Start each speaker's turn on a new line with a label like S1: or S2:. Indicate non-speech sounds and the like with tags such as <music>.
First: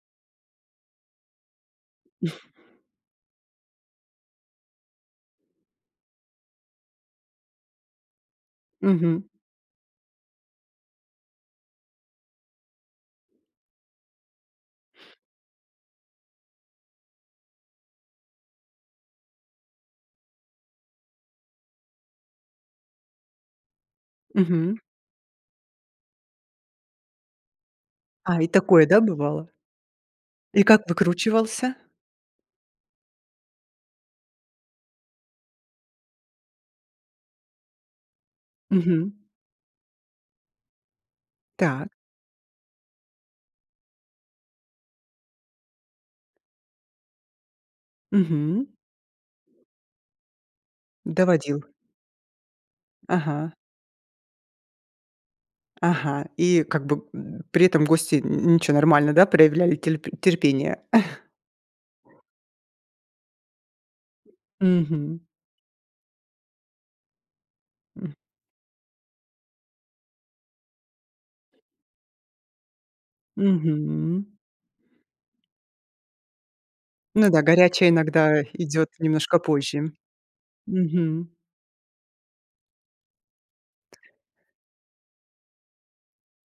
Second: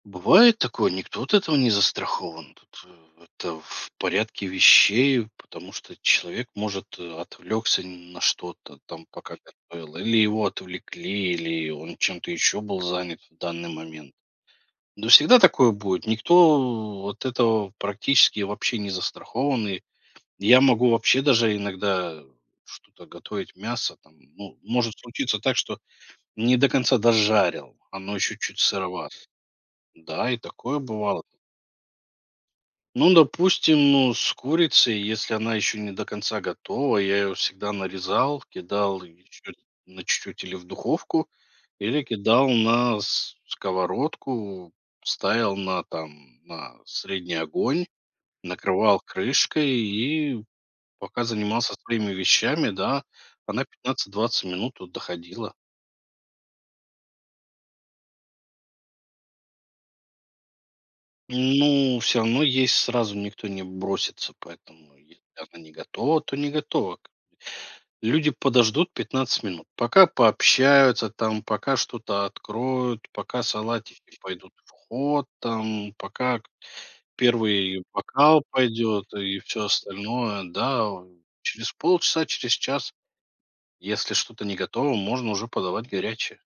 S1: Бывает такое, никто от этого не
S2: <chuckles>
S1: застрахован, это это в порядке вещей, потому что человек может, э, отвлекся на что-то там
S2: Мгм.
S1: пока готовил или его отвлекли, или он чем-то еще был занят в данный момент. Ну всегда такое будет, никто от этого практически вообще не застрахован. И я могу вообще даже иногда что-то готовить, мясо, там, ну
S2: Мгм.
S1: может случиться так что не до конца дожарил, оно еще
S2: А и
S1: чуть
S2: такое, да,
S1: сыровато,
S2: бывало?
S1: да, и
S2: И
S1: такое
S2: как
S1: бывало.
S2: выкручивался?
S1: Ну допустим, ну с курицей, если она еще не до конца готова, я ее всегда нарезал, кидал
S2: Мгм.
S1: ее чуть на чуть-чуть, или в духовку,
S2: Так.
S1: или кидал на с сковородку, ставил на, там, на средний огонь,
S2: Мгм.
S1: накрывал крышкой, и пока
S2: Доводил.
S1: занимался своими вещами, да,
S2: Ага.
S1: она 15-20 минут вот доходила.
S2: Ага. И как бы, м, при этом гости н ничего, нормально, да, проявляли терп терпение? <chuckles>
S1: Ну всё равно есть сразу никто не бросится, поэтому,
S2: Мгм.
S1: если явно не готова, то не готова как бы.
S2: М.
S1: Люди подождут 15 минут, пока пообщаются, там, пока что-то откроют, пока салатики
S2: Мгм.
S1: пойдут в ход, там, пока к
S2: Ну да,
S1: 1
S2: горячее иногда
S1: бокал
S2: идёт
S1: пойдет
S2: немножко
S1: и всё
S2: позже.
S1: остальное, да, вот
S2: Мгм.
S1: через полчаса через час если что-то не готово, можно уже подавать горячее.